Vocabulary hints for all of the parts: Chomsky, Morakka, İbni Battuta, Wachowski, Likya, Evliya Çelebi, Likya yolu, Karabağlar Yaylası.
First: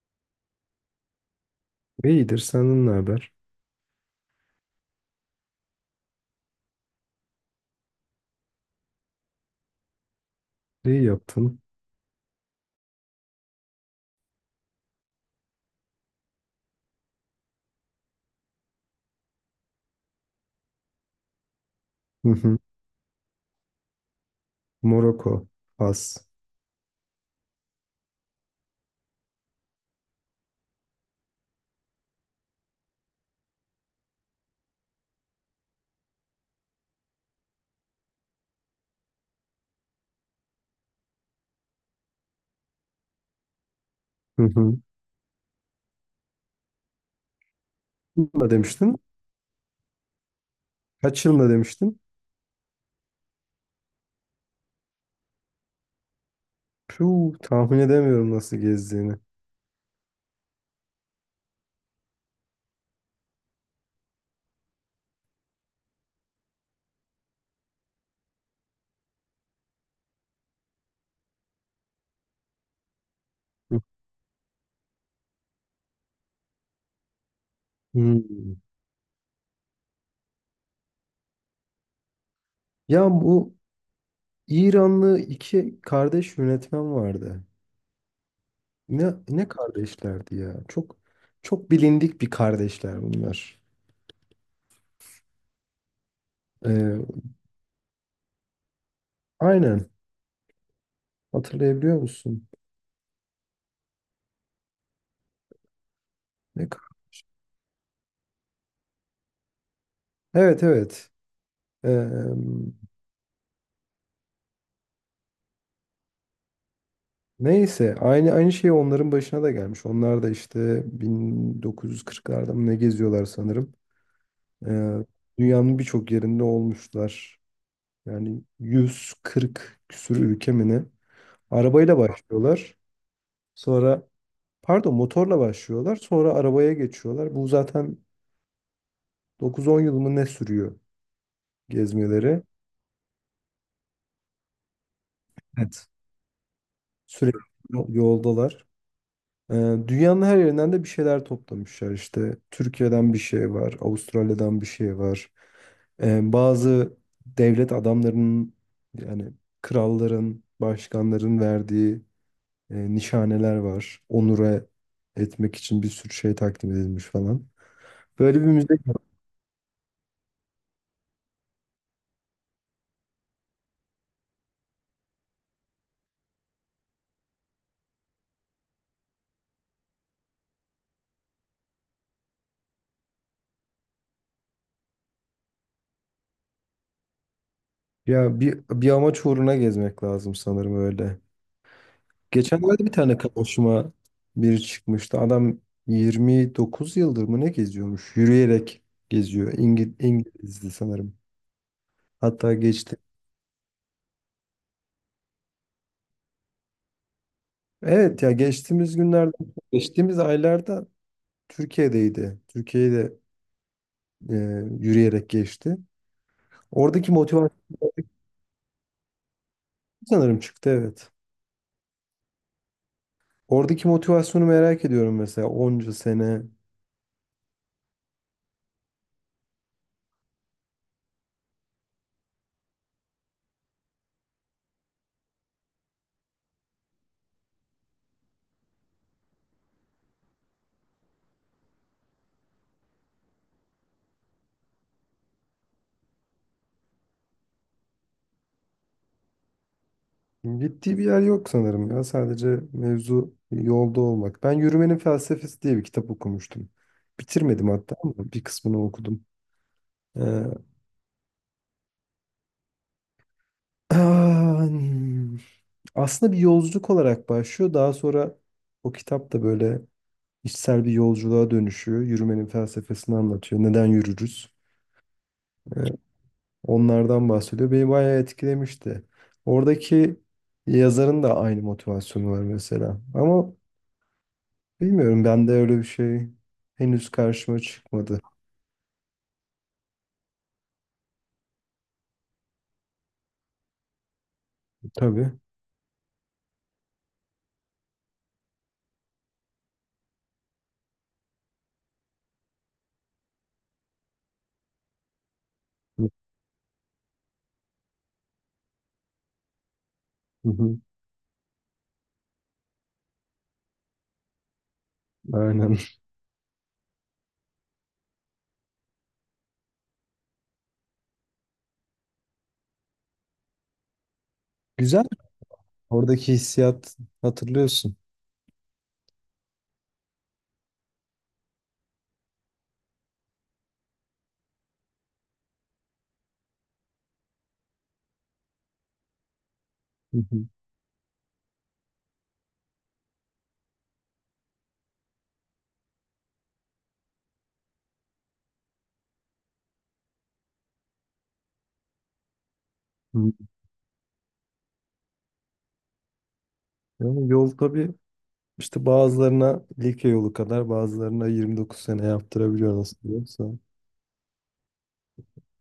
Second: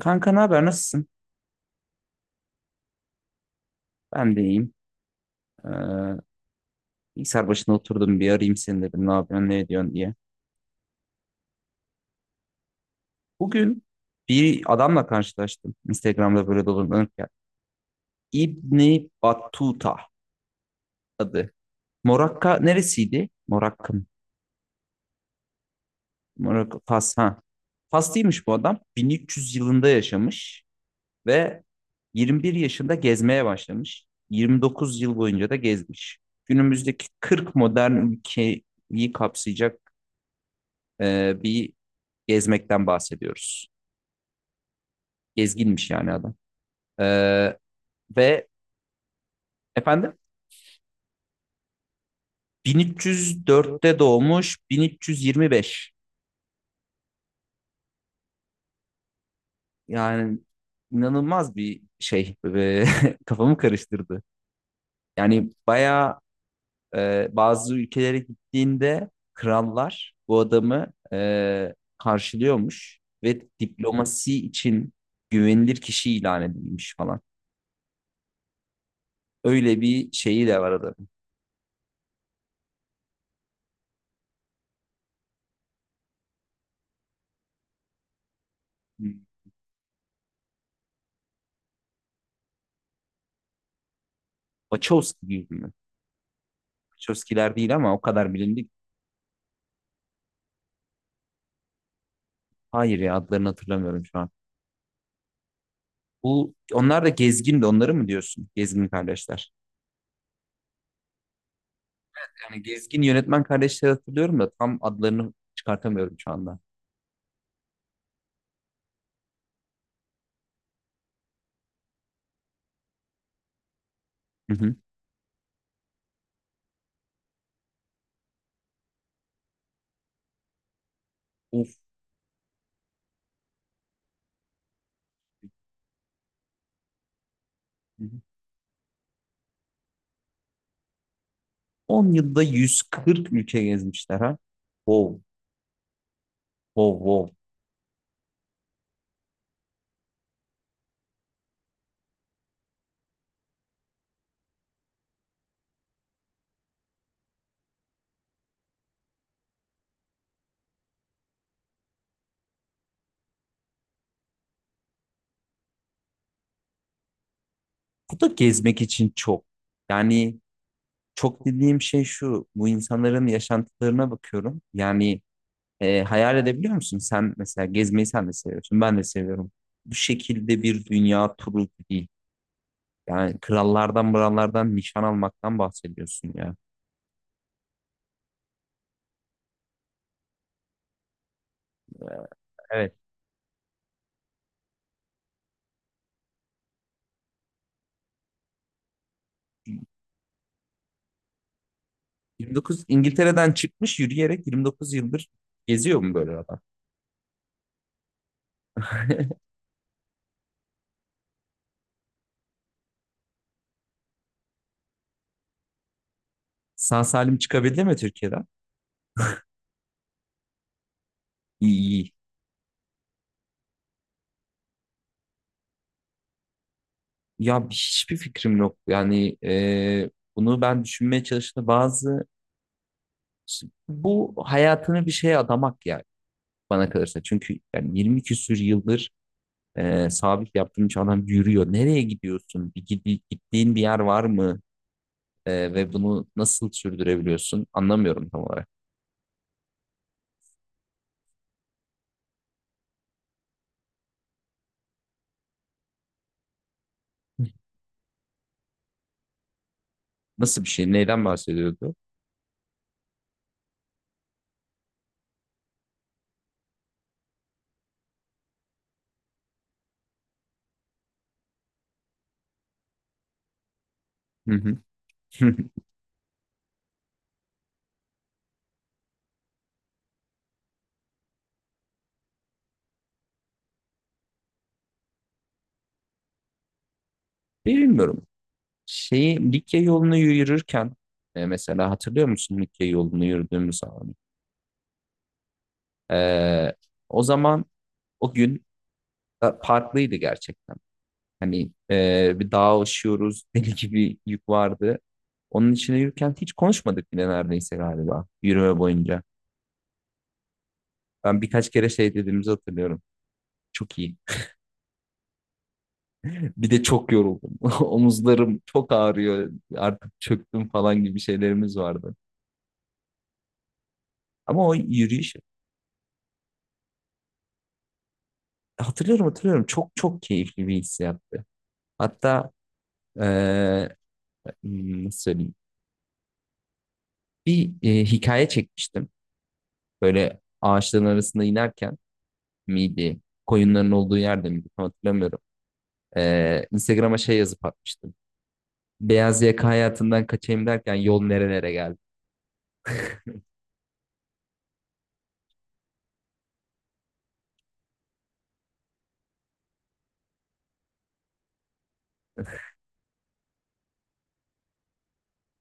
Kanka ne haber nasılsın? İyidir, senden ne haber? Ben de iyiyim. Ee, bilgisayar başına oturdum bir arayayım seni dedim ne yapıyorsun ne ediyorsun diye. İyi yaptın. Bugün bir adamla karşılaştım. Instagram'da böyle dolanırken. İbni Battuta adı. Hı hı. Morakka neresiydi? Morakka mı? Moroko, Fas. Morakka Fas ha. Faslıymış bu adam. 1300 yılında yaşamış ve 21 yaşında gezmeye başlamış. 29 yıl boyunca da gezmiş. Günümüzdeki 40 modern ülkeyi kapsayacak bir gezmekten bahsediyoruz. Hı hı. Gezginmiş yani adam. Ee, ve Ne demiştin? efendim Kaç yılında demiştin? 1304'te doğmuş 1325. Puh, tahmin edemiyorum nasıl gezdiğini. Yani inanılmaz bir şey. Kafamı karıştırdı. Yani bayağı bazı ülkelere gittiğinde krallar bu adamı karşılıyormuş ve Hı. diplomasi için güvenilir kişi ilan edilmiş falan. Hmm. Öyle bir şeyi de var adamın. Ya, bu İranlı iki kardeş yönetmen vardı. Ne kardeşlerdi ya? Çok çok bilindik bir kardeşler bunlar. Wachowski gibi mi? Ee, Chomsky'ler değil ama o kadar bilindik. aynen. Hatırlayabiliyor musun? Hayır ya adlarını hatırlamıyorum şu an. Bu Ne? Onlar da gezgin onları mı diyorsun? Gezgin kardeşler. Evet, evet. Ee, Yani gezgin yönetmen kardeşleri hatırlıyorum da tam adlarını çıkartamıyorum şu anda. Neyse aynı şey onların başına da gelmiş. Onlar da işte 1940'larda mı ne geziyorlar sanırım. Hı hı. Ee, dünyanın birçok yerinde olmuşlar. Yani 140 küsur ülke mi ne? Of. Arabayla başlıyorlar. Sonra pardon motorla başlıyorlar. Sonra arabaya geçiyorlar. Bu zaten Hı hı. 9-10 yıl mı ne sürüyor 10 yılda gezmeleri. 140 ülke gezmişler ha. Wow, Evet. wow, wow. Sürekli yoldalar. Ee, Dünyanın her yerinden de bir şeyler toplamışlar işte. Türkiye'den bir şey var, Avustralya'dan bir şey var. Bazı devlet adamlarının, yani kralların, başkanların verdiği nişaneler var. Onure etmek için bir sürü şey takdim edilmiş falan. Bu da Böyle bir müze... gezmek için çok. Yani çok dediğim şey şu. Bu insanların yaşantılarına bakıyorum. Yani hayal edebiliyor musun? Sen mesela gezmeyi sen de seviyorsun. Ben de seviyorum. Bu şekilde bir dünya turu değil. Yani krallardan mırallardan nişan almaktan bahsediyorsun ya. Ya, bir amaç uğruna gezmek lazım sanırım öyle. E, Geçenlerde bir evet. tane karşıma biri çıkmıştı. Adam 29 yıldır mı ne geziyormuş? Yürüyerek geziyor. İngilizdi sanırım. Hatta 29 geçti. İngiltere'den çıkmış yürüyerek 29 yıldır geziyor mu böyle adam? Evet, ya geçtiğimiz günlerde, geçtiğimiz aylarda Türkiye'deydi. Türkiye'de e, yürüyerek geçti. Sağ Oradaki salim motivasyon... çıkabildi mi Türkiye'den? Sanırım çıktı, evet. İyi iyi. Oradaki motivasyonu merak ediyorum mesela, onca sene... Ya hiçbir fikrim yok. Yani bunu ben düşünmeye çalıştım. Bazı bu hayatını bir şeye adamak yani bana kalırsa. Çünkü yani 20 küsür yıldır sabit yaptığım için adam yürüyor. Nereye gidiyorsun? Bir, gittiğin bir yer var mı? Ve bunu nasıl sürdürebiliyorsun? Anlamıyorum tam olarak. Gittiği bir yer yok sanırım ya. Sadece mevzu yolda olmak. Ben Yürümenin Felsefesi diye bir kitap okumuştum. Bitirmedim hatta ama bir kısmını okudum. Ee, Nasıl bir şey? Neyden bahsediyordu? Aslında bir yolculuk olarak başlıyor. Daha sonra o kitap da böyle içsel bir yolculuğa dönüşüyor. Yürümenin felsefesini anlatıyor. Neden yürürüz? Hı hı. Ee, onlardan bahsediyor. Beni bayağı etkilemişti. Oradaki yazarın da aynı motivasyonu var mesela. Ama bilmiyorum, ben de öyle bir şey henüz karşıma çıkmadı. Bilmiyorum. Şeyi Likya yolunu yürürken mesela hatırlıyor musun Likya yolunu yürüdüğümüz zaman? Tabii. Ee, o zaman o gün farklıydı gerçekten. Hani bir dağa aşıyoruz, deli gibi yük vardı. Onun içine yürürken hiç konuşmadık bile neredeyse galiba yürüme boyunca. Hı hı. Ben birkaç kere şey dediğimizi hatırlıyorum. Çok iyi. Aynen. Bir de çok yoruldum. Omuzlarım çok ağrıyor. Artık çöktüm falan gibi şeylerimiz vardı. Ama o Güzel. yürüyüş Oradaki hissiyat hatırlıyorsun. hatırlıyorum hatırlıyorum. Çok çok keyifli bir hissiyattı. Hatta eee, nasıl söyleyeyim? Bir hikaye çekmiştim. Hı hı. Böyle ağaçların arasında inerken miydi? Koyunların olduğu yerde miydi? Tam hatırlamıyorum. Instagram'a şey yazıp atmıştım. Beyaz yaka hayatından kaçayım derken yol nerelere geldi. Hı. Yani yol tabii işte bazılarına Likya yolu kadar bazılarına 29 sene yaptırabiliyor nasıl diyorsa.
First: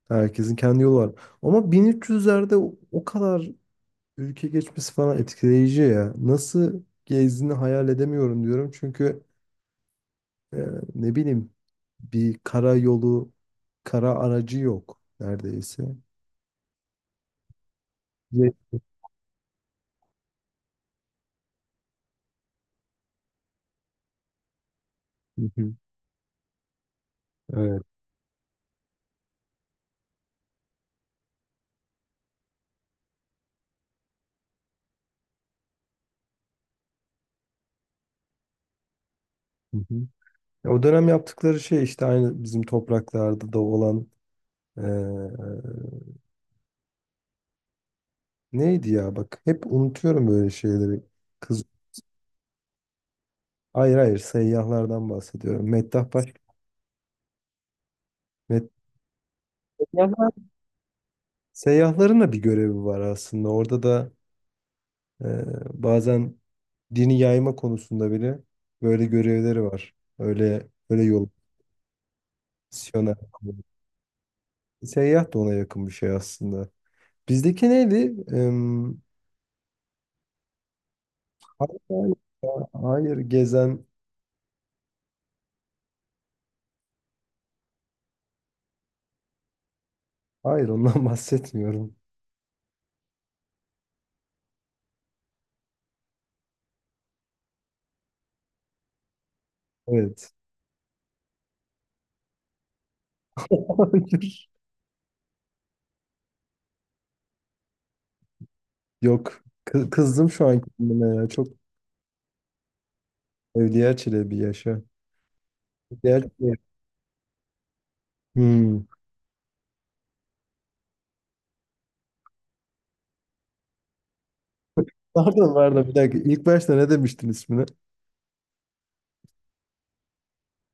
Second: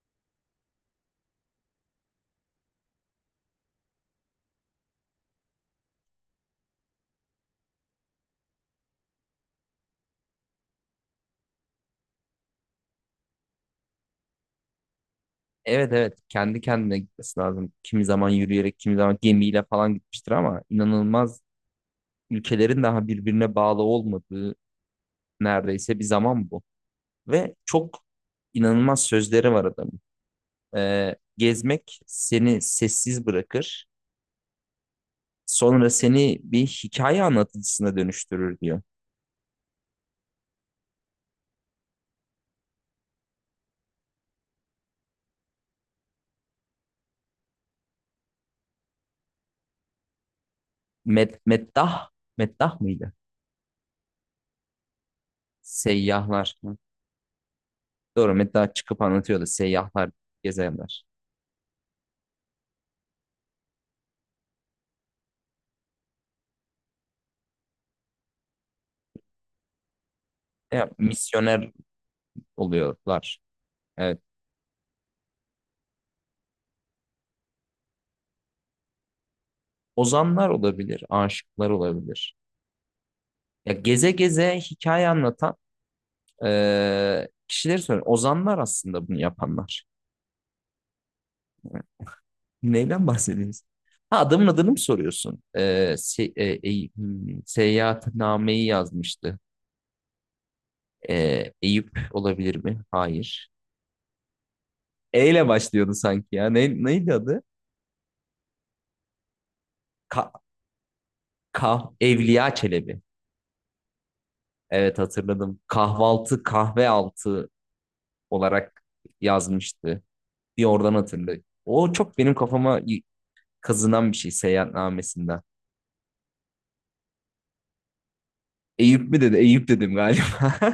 Herkesin kendi yolu var. Ama 1300'lerde o kadar ülke geçmesi falan etkileyici ya. Nasıl gezdiğini hayal edemiyorum diyorum. Çünkü Ee, ne bileyim, bir kara yolu, kara aracı yok neredeyse. Evet, evet, kendi kendine gitmesi lazım. Kimi zaman Ve- yürüyerek, kimi zaman gemiyle falan gitmiştir ama inanılmaz ülkelerin daha birbirine bağlı olmadığı Hı hı, neredeyse bir zaman bu. Ve evet. çok inanılmaz sözleri var adamın. Gezmek seni sessiz bırakır, sonra seni bir hikaye anlatıcısına dönüştürür diyor. Hı hı. Ya, o dönem yaptıkları şey işte aynı bizim topraklarda da olan, ee, neydi ya, bak, hep unutuyorum böyle şeyleri. Med Kız meddah, meddah mıydı? hayır, hayır, seyyahlardan bahsediyorum. Meddah Baş... Seyyahlar. Hı. Doğru, Med- meddah çıkıp anlatıyordu seyyahlar, Seyyahlar. gezenler. Seyyahların da bir görevi var aslında. Orada da, ee, bazen dini yayma konusunda bile böyle görevleri var. Öyle Ya, öyle yol... misyoner Siyon'a. oluyorlar. Seyyah da ona yakın bir şey aslında. Bizdeki neydi? Em, Ozanlar olabilir, aşıklar hayır, olabilir. hayır, hayır, Ya gezen. geze geze hikaye anlatan kişileri söylüyorum. Ozanlar aslında bunu yapanlar. Hayır, ondan bahsetmiyorum. Neyden bahsediyorsun? Ha adamın adını mı soruyorsun? E, se, e, Eyüp- hmm, seyahatnameyi yazmıştı. Evet. Eyüp olabilir mi? Hayır. Hayır. E ile başlıyordu sanki ya. Neydi adı? Yok. Kızdım Ka, şu an kendime ya. Çok... Evliya Çelebi. Evliya Çelebi, yaşa! Evet, hatırladım. Evliya Kahvaltı, Çelebi. kahve altı olarak Hmm. yazmıştı, diye oradan hatırlıyor. O çok benim kafama kazınan bir şey seyahatnamesinden. Pardon, pardon, bir dakika. İlk başta ne demiştin ismini? Eyüp mü dedi? Eyüp dedim galiba.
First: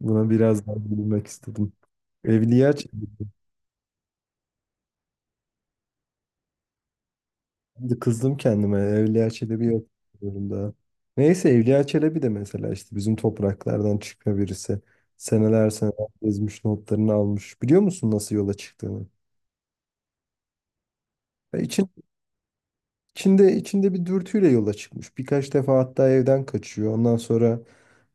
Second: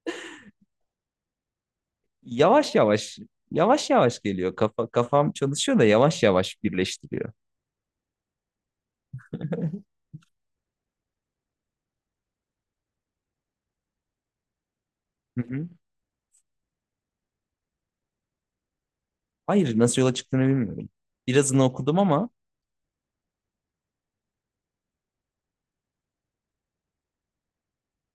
Buna biraz daha bilmek istedim. Evliya Yavaş Çelebi. yavaş, yavaş yavaş geliyor. Kafam çalışıyor da yavaş yavaş birleştiriyor. Şimdi kızdım kendime. Evliya Çelebi yok durumda. Neyse Evliya Çelebi de mesela işte bizim topraklardan çıkma birisi. Hı hı. Seneler seneler gezmiş, notlarını almış. Biliyor musun nasıl yola çıktığını? Hayır, nasıl yola çıktığını bilmiyorum. Ya, Birazını için, okudum ama. içinde, içinde bir dürtüyle yola çıkmış. Birkaç defa hatta evden kaçıyor. Ondan sonra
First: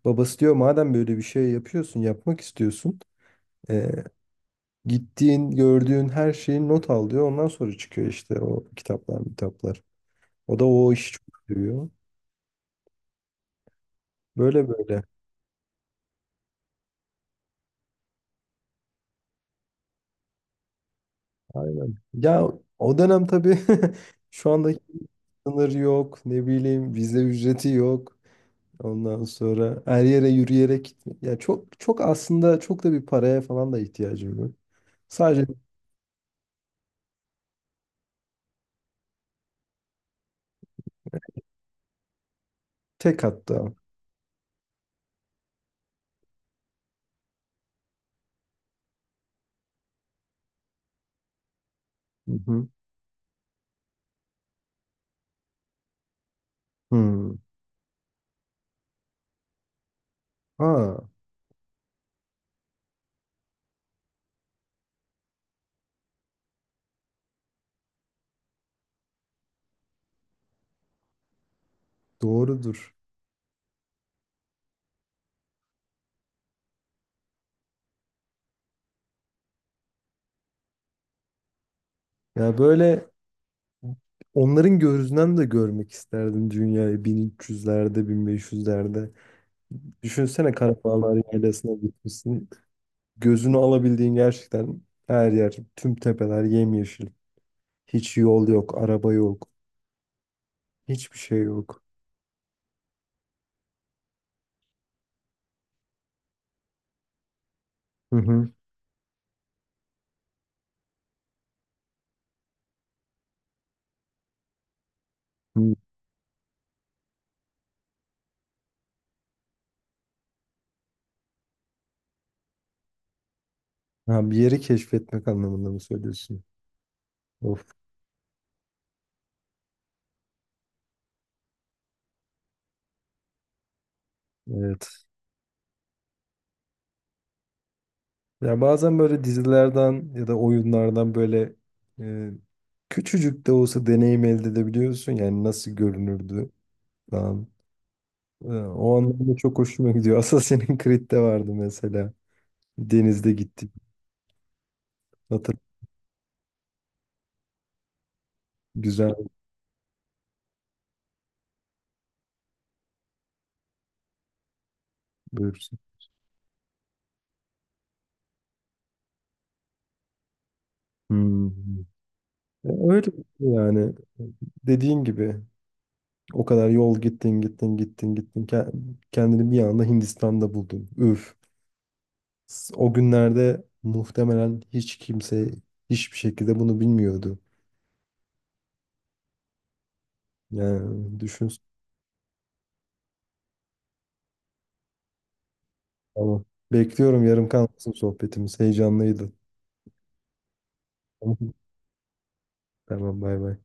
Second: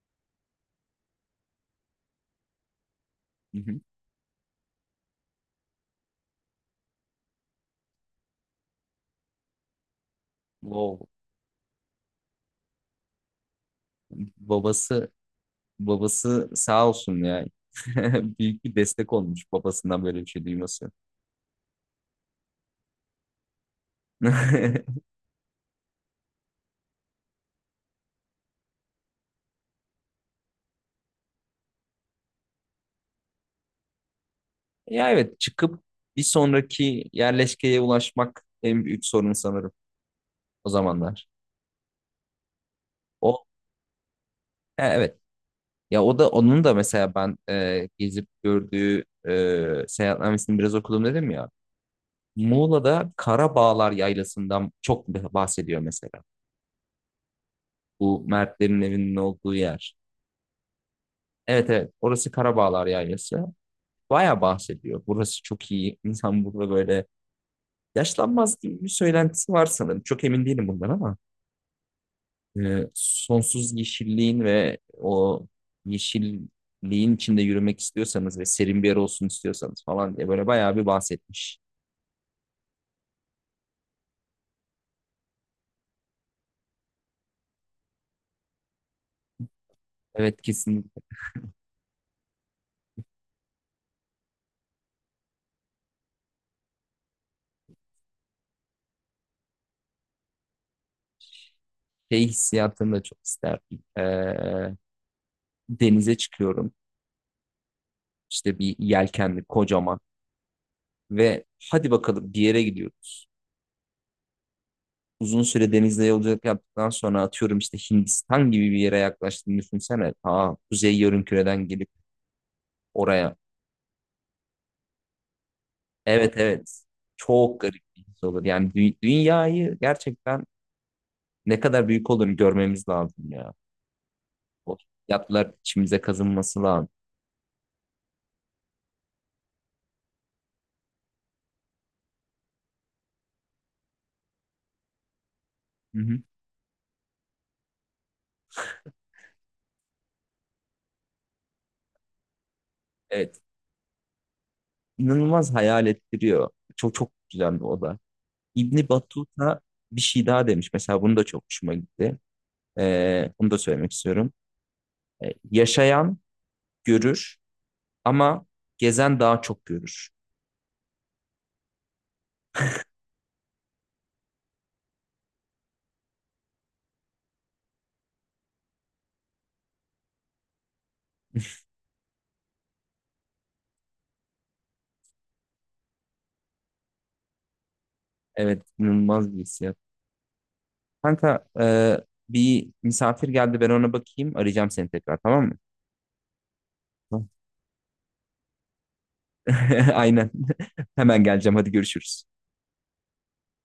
babası diyor madem böyle bir şey yapıyorsun, yapmak istiyorsun. Hı hı. e, gittiğin, gördüğün her şeyi not al diyor. Ondan sonra çıkıyor işte o kitaplar, kitaplar. O da o Wow, işi çok seviyor. Böyle böyle. babası babası sağ olsun ya. Büyük bir destek olmuş babasından böyle bir şey duyması. Aynen. Ya, o dönem tabii, şu andaki sınır yok. Ne bileyim vize ücreti yok. Ondan sonra her yere yürüyerek gitme. Ya, çok çok aslında, çok da bir paraya falan da ihtiyacım yok. Ya evet, Sadece çıkıp bir sonraki yerleşkeye ulaşmak en büyük sorun sanırım. O zamanlar. tek... O, hatta. he, evet. Ya o da onun da mesela ben gezip gördüğü seyahatnamesini biraz okudum dedim ya. Hı hı. Muğla'da Karabağlar Yaylası'ndan çok bahsediyor mesela. Hmm. Bu Mertlerin evinin olduğu yer. Ha, Evet, evet, orası Karabağlar Yaylası. Baya bahsediyor. Burası çok iyi. İnsan burada böyle yaşlanmaz gibi bir söylentisi var sanırım. Çok emin değilim bundan ama. e, doğrudur. sonsuz yeşilliğin ve o yeşilliğin içinde yürümek istiyorsanız ve serin bir yer olsun istiyorsanız falan diye böyle bayağı bir bahsetmiş. Ya, böyle onların gözünden de görmek isterdim dünyayı, bin üç yüzlerde, 1500'lerde... Evet, Düşünsene, kesinlikle. Karabağlar Yaylası'na gitmişsin. Gözünü alabildiğin gerçekten her yer, tüm tepeler yemyeşil. Hiç yol yok, araba yok, hiçbir şey yok. Şey hissiyatını da çok isterdim. Denize çıkıyorum. Hı hı. İşte bir yelkenli kocaman ve hadi bakalım bir yere gidiyoruz. Uzun süre Hı. denizde yolculuk yaptıktan sonra atıyorum işte Hindistan gibi bir yere yaklaştığını düşünsene. Ta kuzey yarımküreden gelip oraya. Ha, bir yeri keşfetmek anlamında mı Evet, söylüyorsun? evet. Çok Of, garip bir his olur. Yani dünyayı gerçekten ne kadar büyük olduğunu görmemiz lazım ya. O evet. yatlar içimize kazınması lazım. Ya, bazen böyle dizilerden ya da oyunlardan böyle, e, küçücük de olsa deneyim elde edebiliyorsun. Yani nasıl Hı hı. görünürdü falan. O anlamda çok hoşuma gidiyor. Assassin's Creed'de vardı mesela. Denizde Evet. gittik. İnanılmaz Hatır... hayal ettiriyor. Çok çok güzel bir oda. İbni güzel. Battuta bir şey daha demiş. Mesela bunu da çok hoşuma gitti. Bunu da söylemek istiyorum. Ee, Buyursun. yaşayan görür ama gezen daha çok görür. Hmm. Öyle yani dediğin gibi. O kadar yol gittin gittin gittin gittin. Kendini bir anda Hindistan'da buldun. Üf. O günlerde muhtemelen hiç kimse hiçbir şekilde bunu bilmiyordu. Evet, inanılmaz bir his. Yani Kanka düşün. Bir misafir geldi, ben ona bakayım, arayacağım seni tekrar, tamam mı? Tamam. Bekliyorum, Tamam. yarım kalmasın sohbetimiz. Heyecanlıydı. Aynen. Hemen Tamam. geleceğim, hadi görüşürüz. Tamam, bay bay.